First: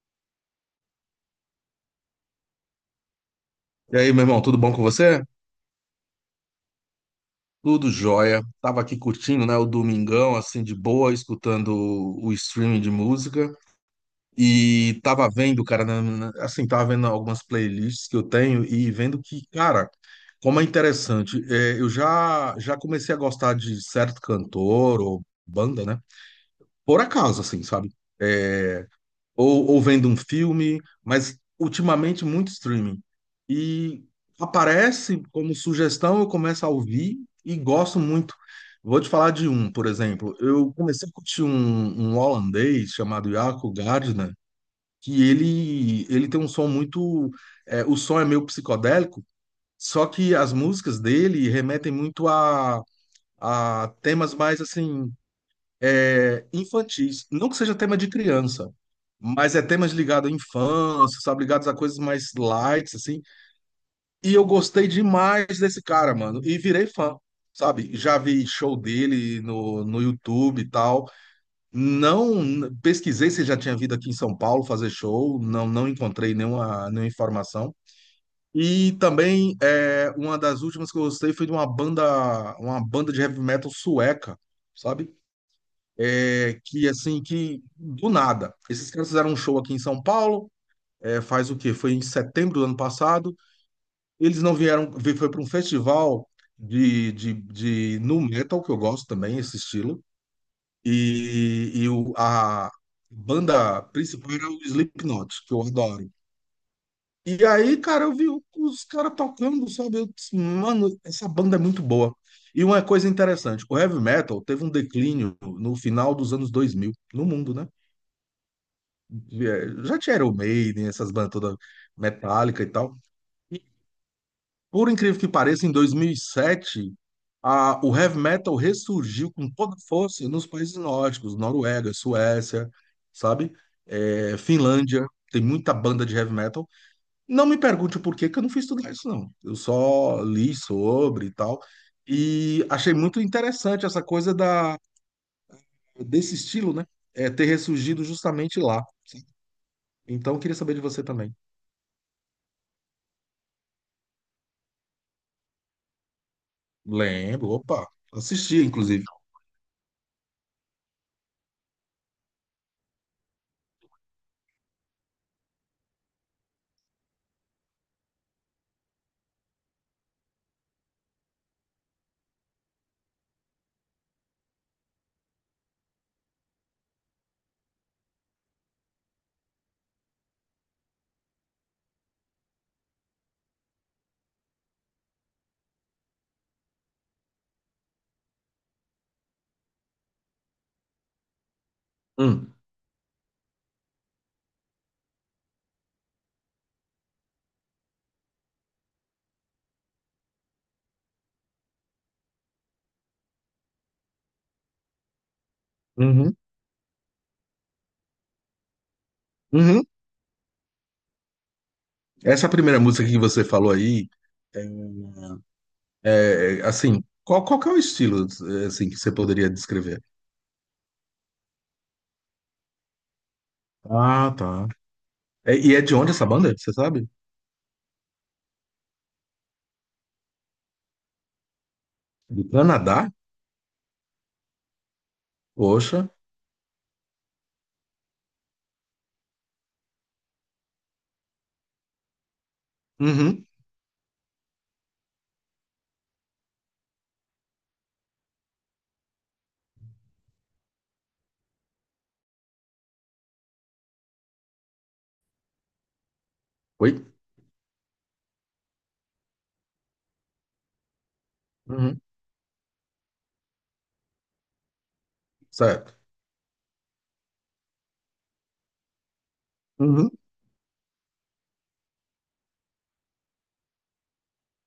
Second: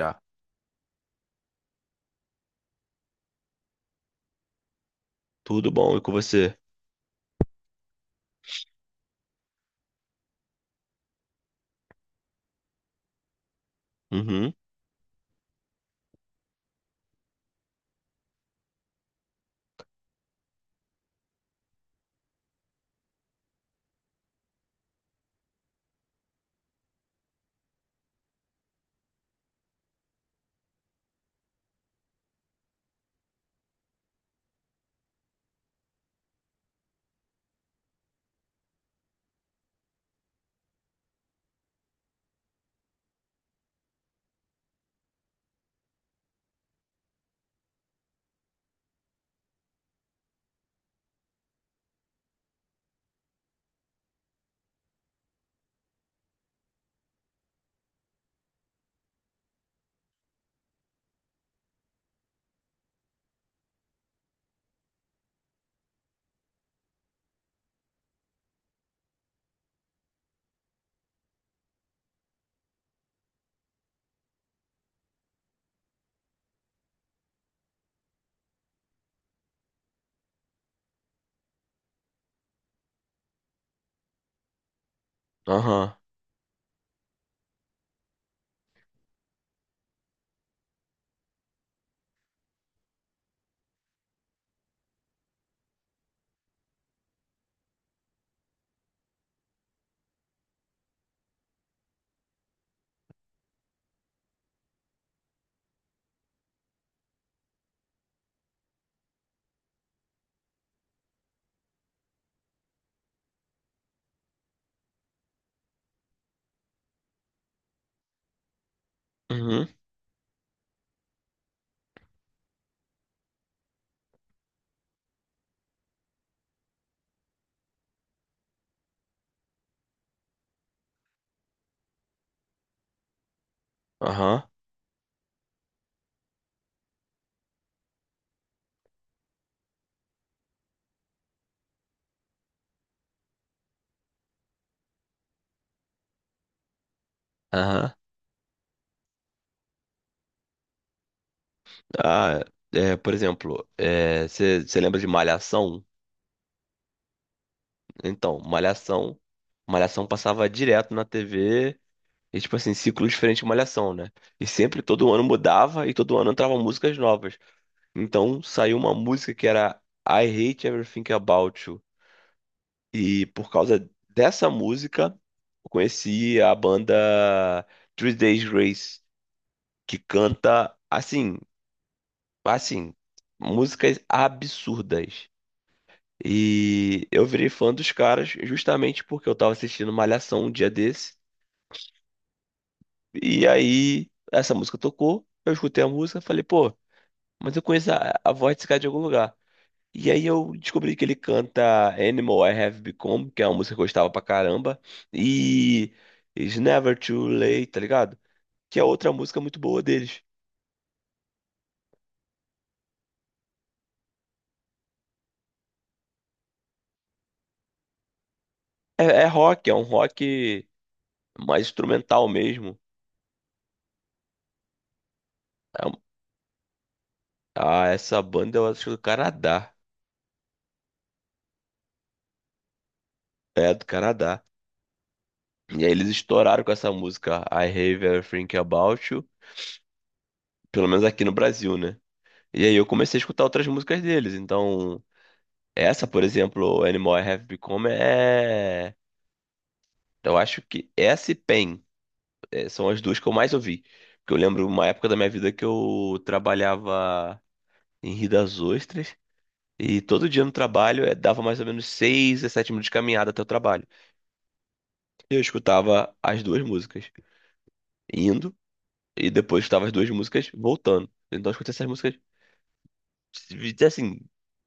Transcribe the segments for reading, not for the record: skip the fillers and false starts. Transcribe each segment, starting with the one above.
Já. E aí, meu irmão, tudo bom com você? Tudo bom e com você? Tudo jóia. Tava aqui curtindo, né, o domingão, assim, de boa, escutando o streaming de música. Uhum. E tava vendo, cara, assim, tava vendo algumas playlists que eu tenho e vendo que, cara, como é interessante. Eu já comecei a gostar de certo cantor ou banda, né? Por acaso, assim, sabe? É, ou vendo um filme, mas ultimamente muito streaming. E aparece como sugestão, eu começo a ouvir e gosto muito. Vou te falar de um, por exemplo. Eu comecei a curtir um holandês chamado Jaco Gardner, que ele tem um som muito. O som é meio psicodélico, só que as músicas dele remetem muito a temas mais assim infantis. Não que seja tema de criança, mas é temas ligados à infância, sabe? Ligados a coisas mais light, assim. E eu gostei demais desse cara, mano. E virei fã, sabe? Já vi show dele no YouTube e tal. Não pesquisei se já tinha vindo aqui em São Paulo fazer show. Não, não encontrei nenhuma informação. E também uma das últimas que eu gostei foi de uma banda de heavy metal sueca, sabe? Aham. Que assim, que do nada. Esses caras fizeram um show aqui em São Paulo, é, faz o quê? Foi em setembro do ano passado. Eles não vieram, foi para um festival de nu metal, que eu gosto também, esse estilo. E a banda principal era o Slipknot, que eu adoro. E aí, cara, eu vi os caras tocando, sabe? Eu disse, mano, essa banda é muito boa. E uma coisa interessante, o heavy metal teve um declínio no final dos anos 2000 no mundo, né? Uhum. Já tinha Iron Maiden, essas bandas todas metálica e tal. E por incrível que pareça, em 2007, o heavy metal ressurgiu com toda força nos países nórdicos, Noruega, Suécia, sabe? É, Aham. Finlândia, tem muita banda de heavy metal. Não me pergunte o porquê, que eu não fui estudar isso, não. Eu só li sobre e tal. E achei muito interessante essa coisa da, desse estilo, né? É, ter Aham. ressurgido justamente lá. Então, eu queria saber de você também. Ah, é, por exemplo, você lembra de Malhação? Lembro, opa, Então, assisti, inclusive. Malhação. Malhação passava direto na TV. E, tipo assim, ciclo diferente de Malhação, né? E sempre todo ano mudava e todo ano entravam músicas novas. Então saiu uma música que era I Hate Everything About You. E por causa dessa música, eu conheci a banda Three Days Grace, que canta assim, assim, músicas absurdas. E eu virei fã dos caras justamente porque eu tava assistindo Malhação um dia desse. Hum. E aí essa música tocou, eu escutei a música, falei, pô, mas eu conheço a voz desse cara de algum lugar. E aí eu descobri que ele canta Animal I Have Become, que é uma música que eu gostava pra caramba, e Uhum. It's Never Too Late, tá ligado? Que é outra música muito boa Uhum. deles. Essa primeira música que você falou aí, é, é, assim, qual, qual que é o estilo, é, assim, que É, você é poderia rock, é um descrever? rock mais instrumental mesmo. Ah, tá. É, e é É de um- onde essa banda, você sabe? Ah, essa banda eu acho do Canadá. Do Canadá? É, do Canadá. E aí Poxa. eles estouraram com essa música I Have Everything About You, pelo menos aqui no Brasil, né? E aí eu comecei a escutar Uhum. outras músicas deles. Então, essa, por exemplo, Animal I Have Become é. Eu acho que essa e Pain é, são as duas que eu mais ouvi. Porque eu lembro uma época da minha vida que eu Oi? trabalhava em Rio das Ostras. E todo dia no trabalho dava mais ou menos Uhum. 6 a 7 minutos de caminhada até o trabalho. E eu Certo. escutava as duas músicas indo e depois estava as duas Uhum. músicas voltando. Então eu escutei essas músicas assim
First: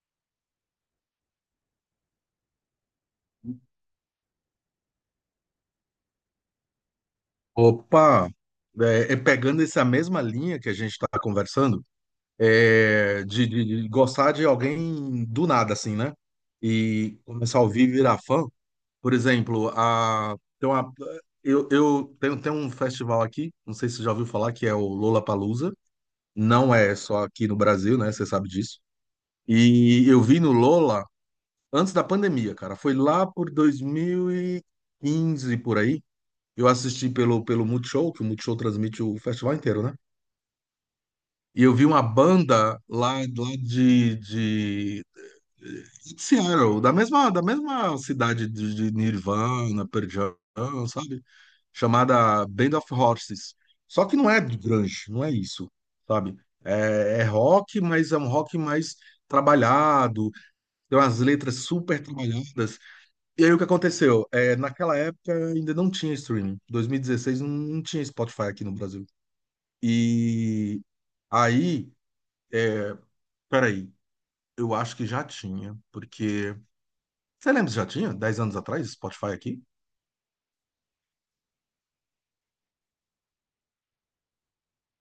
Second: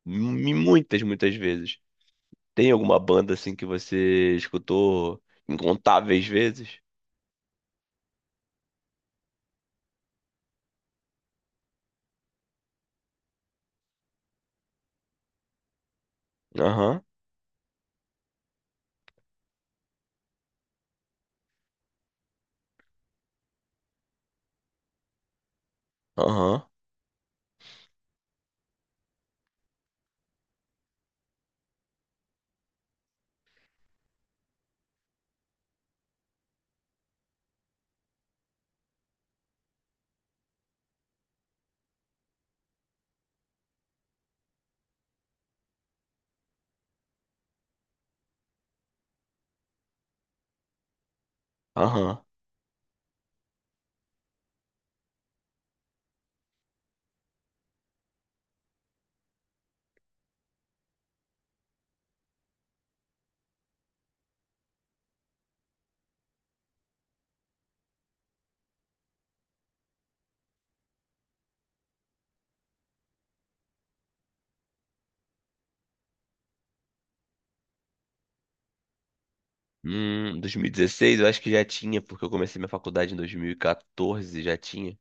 muitas, muitas vezes. Tem alguma banda assim que você escutou incontáveis vezes? Opa! É, é pegando essa mesma linha que a gente está conversando, é, de, de gostar de alguém do nada, assim, né? Aham, E começar a ouvir, virar fã. Por exemplo, a, tem uma, eu tenho, tem um festival aqui, não sei se você já ouviu falar, que é o Lollapalooza. aham, Não é só aqui no Brasil, né? Você sabe disso. E eu vi no Lola antes da pandemia, cara. Foi lá por 2015, por aí. Eu assisti pelo Multishow, que o Multishow transmite o festival inteiro, né? E eu vi uma banda lá, lá de Seattle, da mesma cidade de Nirvana, Pearl Jam, sabe? aham. Chamada Band of Horses. Só que não é grunge, não é isso, sabe? É, é rock, mas é um rock mais trabalhado, tem umas letras super trabalhadas. E aí o que aconteceu? É, naquela época ainda não tinha streaming. 2016 não, não tinha Spotify aqui no Brasil. E aí, é, peraí, eu acho que já tinha, porque. Você lembra se já tinha? 10 anos atrás, Spotify aqui? 2016 eu acho que já tinha, porque eu comecei minha faculdade em 2014, já tinha.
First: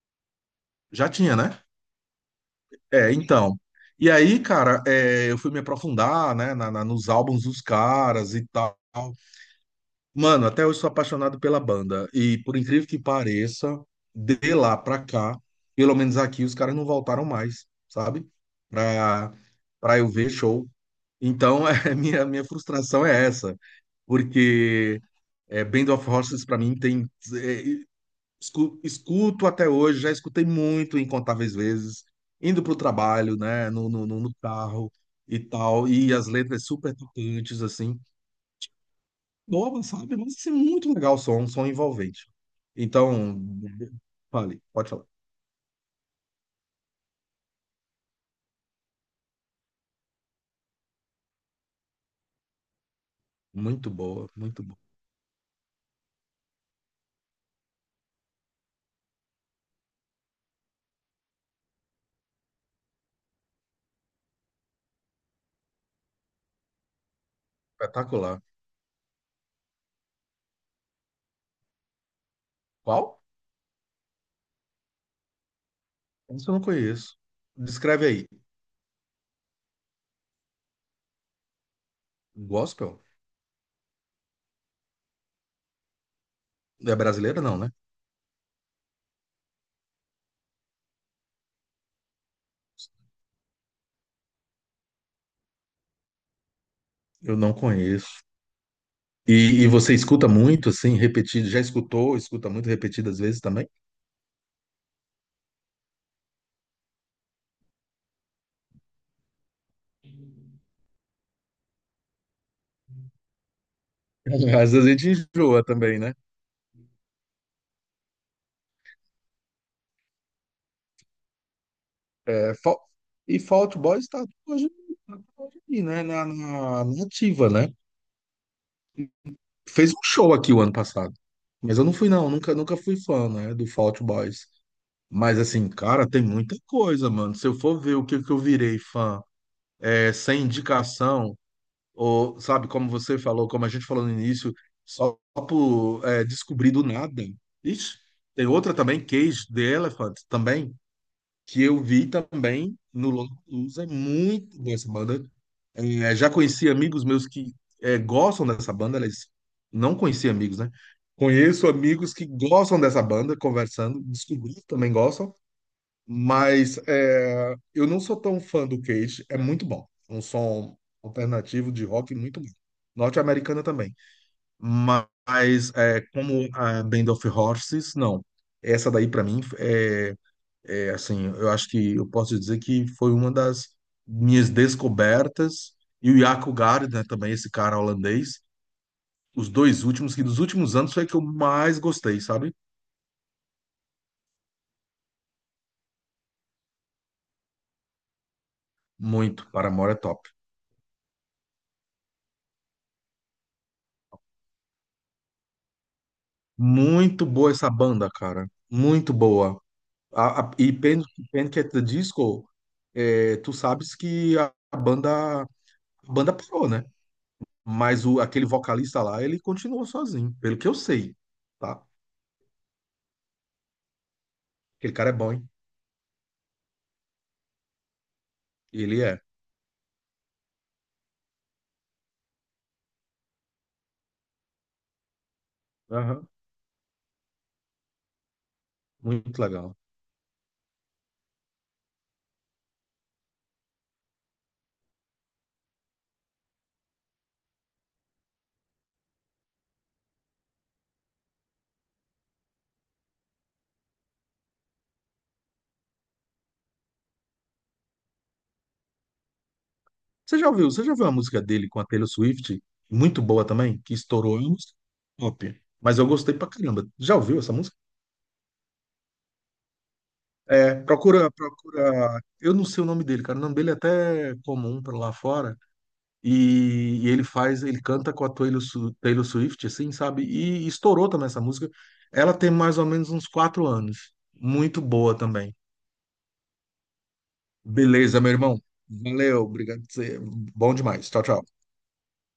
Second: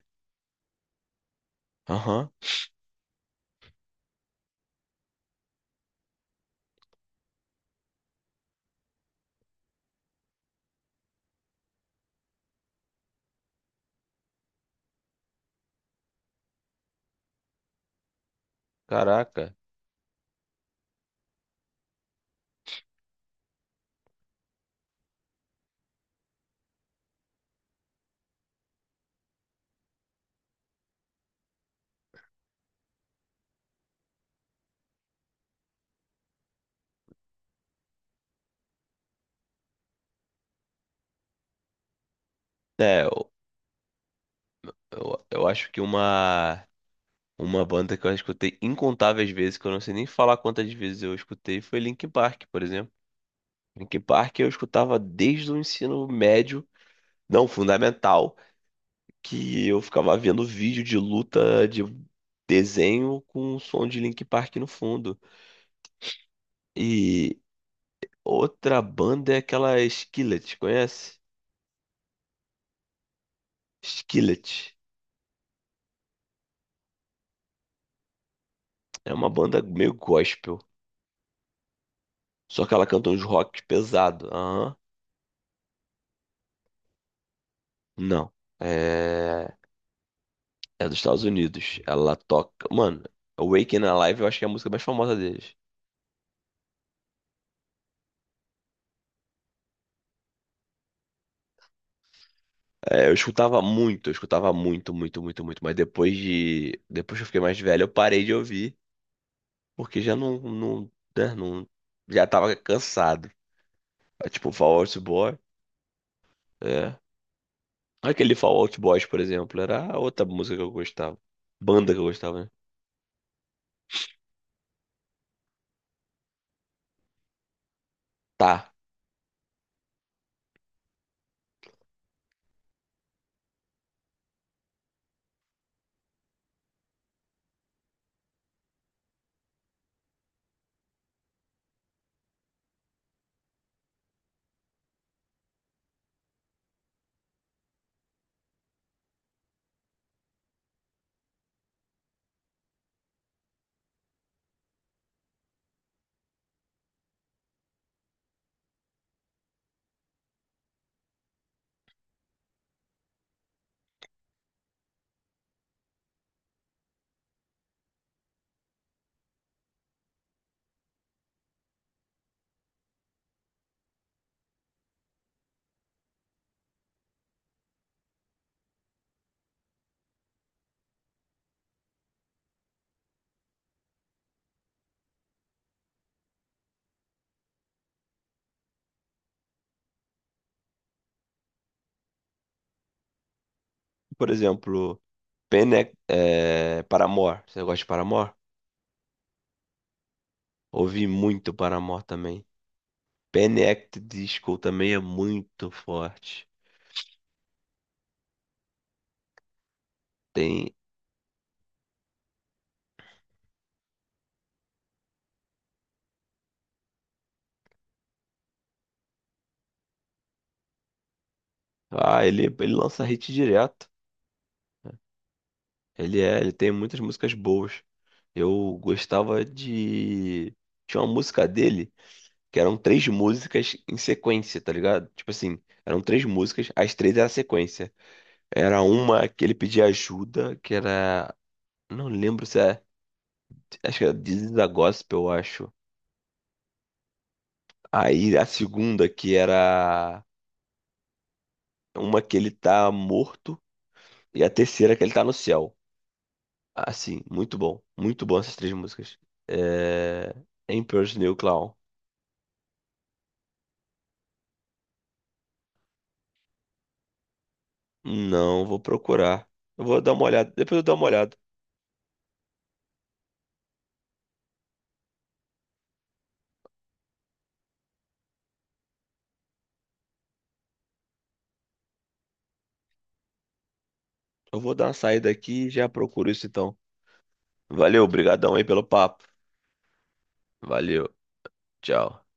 Já tinha, né? Aham, É, então. E aí, cara, é, eu fui me aprofundar, né, na, nos álbuns dos caras e tal. Mano, até hoje sou apaixonado pela banda. E por incrível que pareça, de lá pra cá, pelo menos aqui, os caras não voltaram mais, sabe? Pra, caraca. pra eu ver show. Então, é, minha frustração é essa. Porque é, Band of Horses, pra mim, tem. É, escuto até hoje, já escutei muito, incontáveis vezes, indo para o trabalho, né, no carro e tal, e as letras super tocantes, assim, nova sabe? Mas assim, muito legal o som, um som envolvente. É, Então, fale, pode falar. Eu acho que uma banda que eu escutei incontáveis vezes, que eu não sei nem falar quantas vezes eu escutei, foi Linkin Park, por exemplo. Muito Linkin boa, Park eu muito boa. escutava desde o ensino médio, não, fundamental, que eu ficava vendo vídeo de luta de desenho com o som de Linkin Park no fundo. E Espetacular. outra banda é aquela Skillet, conhece? Qual? Skillet. Isso eu não conheço. Descreve aí. É uma banda meio gospel, só que ela Gospel? canta uns rock pesado. Aham. É brasileira, não, né? Não. É... é dos Estados Unidos. Ela toca, mano, Awaken Alive eu acho que é a música mais famosa deles. Eu não conheço. E você escuta muito, assim, repetido? Já escutou? Escuta muito É, repetidas vezes também? Eu escutava muito, muito, muito, muito. Mas depois de. Depois que eu fiquei mais velho, eu parei de ouvir. Porque já não. Não, né, já tava cansado. É, Às tipo, vezes Fall a Out gente Boy. enjoa também, né? É. Aquele Fall Out Boys, por exemplo, era a outra música que eu gostava. Banda que eu gostava, né? É, e Fall Out Boy está até hoje aí, né? Na ativa, né? Tá. Fez um show aqui o ano passado. Mas eu não fui, não. Nunca, nunca fui fã, né? Do Fall Out Boys. Mas, assim, cara, tem muita coisa, mano. Se eu for ver o que, que eu virei fã é, sem indicação, ou, sabe, como você falou, como a gente falou no início, só por é, descobrir do nada. Ixi, tem outra também, Cage the Elephant, também. Que eu vi também no Lollapalooza, é muito boa essa banda. É, já conheci amigos meus que é, gostam dessa banda, eles não conheci amigos, né? Conheço amigos que gostam dessa banda, conversando, descobri que também gostam, mas é, eu não sou tão fã do Cage, é muito bom. É um som alternativo de rock muito bom. Norte-americana também. Mas é, como a Band of Horses, não. Essa daí, pra mim, é é, assim, eu acho que eu posso dizer que foi uma das minhas descobertas. E o Jaco Gard, né, também esse cara holandês, os dois últimos, que dos últimos anos foi que eu mais gostei, sabe? Por exemplo, é, Paramore. Você gosta de Paramore? Muito, Paramore é top. Ouvi muito Paramore também. Panic! Disco também é muito forte. Muito boa essa banda, cara. Muito boa. A, Tem. Panic at the Disco, é, tu sabes que a, a banda parou, né? Mas o, aquele vocalista lá, ele continuou sozinho, pelo que eu sei, tá? Ah, ele lança hit direto. Aquele cara é bom, hein? Ele é, ele tem muitas músicas boas. Eu Ele gostava de. Tinha uma música dele que eram três músicas em sequência, tá ligado? Tipo assim, eram três é. músicas, as três eram sequência. Era uma Muito que ele legal. pedia ajuda, que era. Não lembro se é. Acho que era This is a Gospel, eu acho. Aí a segunda, que era uma que ele tá morto, e a terceira que ele tá no céu. Assim, muito bom. Muito bom essas três músicas. É... Você já ouviu? Você já ouviu a Emperor's New música dele Clown. com a Taylor Swift? Muito boa também, que estourou. É uma música top. Mas eu gostei pra caramba. Já ouviu essa música? Não, vou procurar. Eu vou dar uma olhada. É, Depois eu dou uma procura, olhada. procura. Eu não sei o nome dele, cara. O nome dele é até comum pra lá fora. E ele faz, ele canta com a Taylor, Taylor Swift, assim, sabe? E, estourou também essa música. Ela tem mais ou menos uns 4 anos. Eu vou Muito dar uma boa saída também. aqui e já procuro isso então. Valeu, Beleza, meu brigadão irmão. aí pelo papo. Valeu, obrigado. Por você. Bom Valeu, demais. Tchau, tchau. tchau.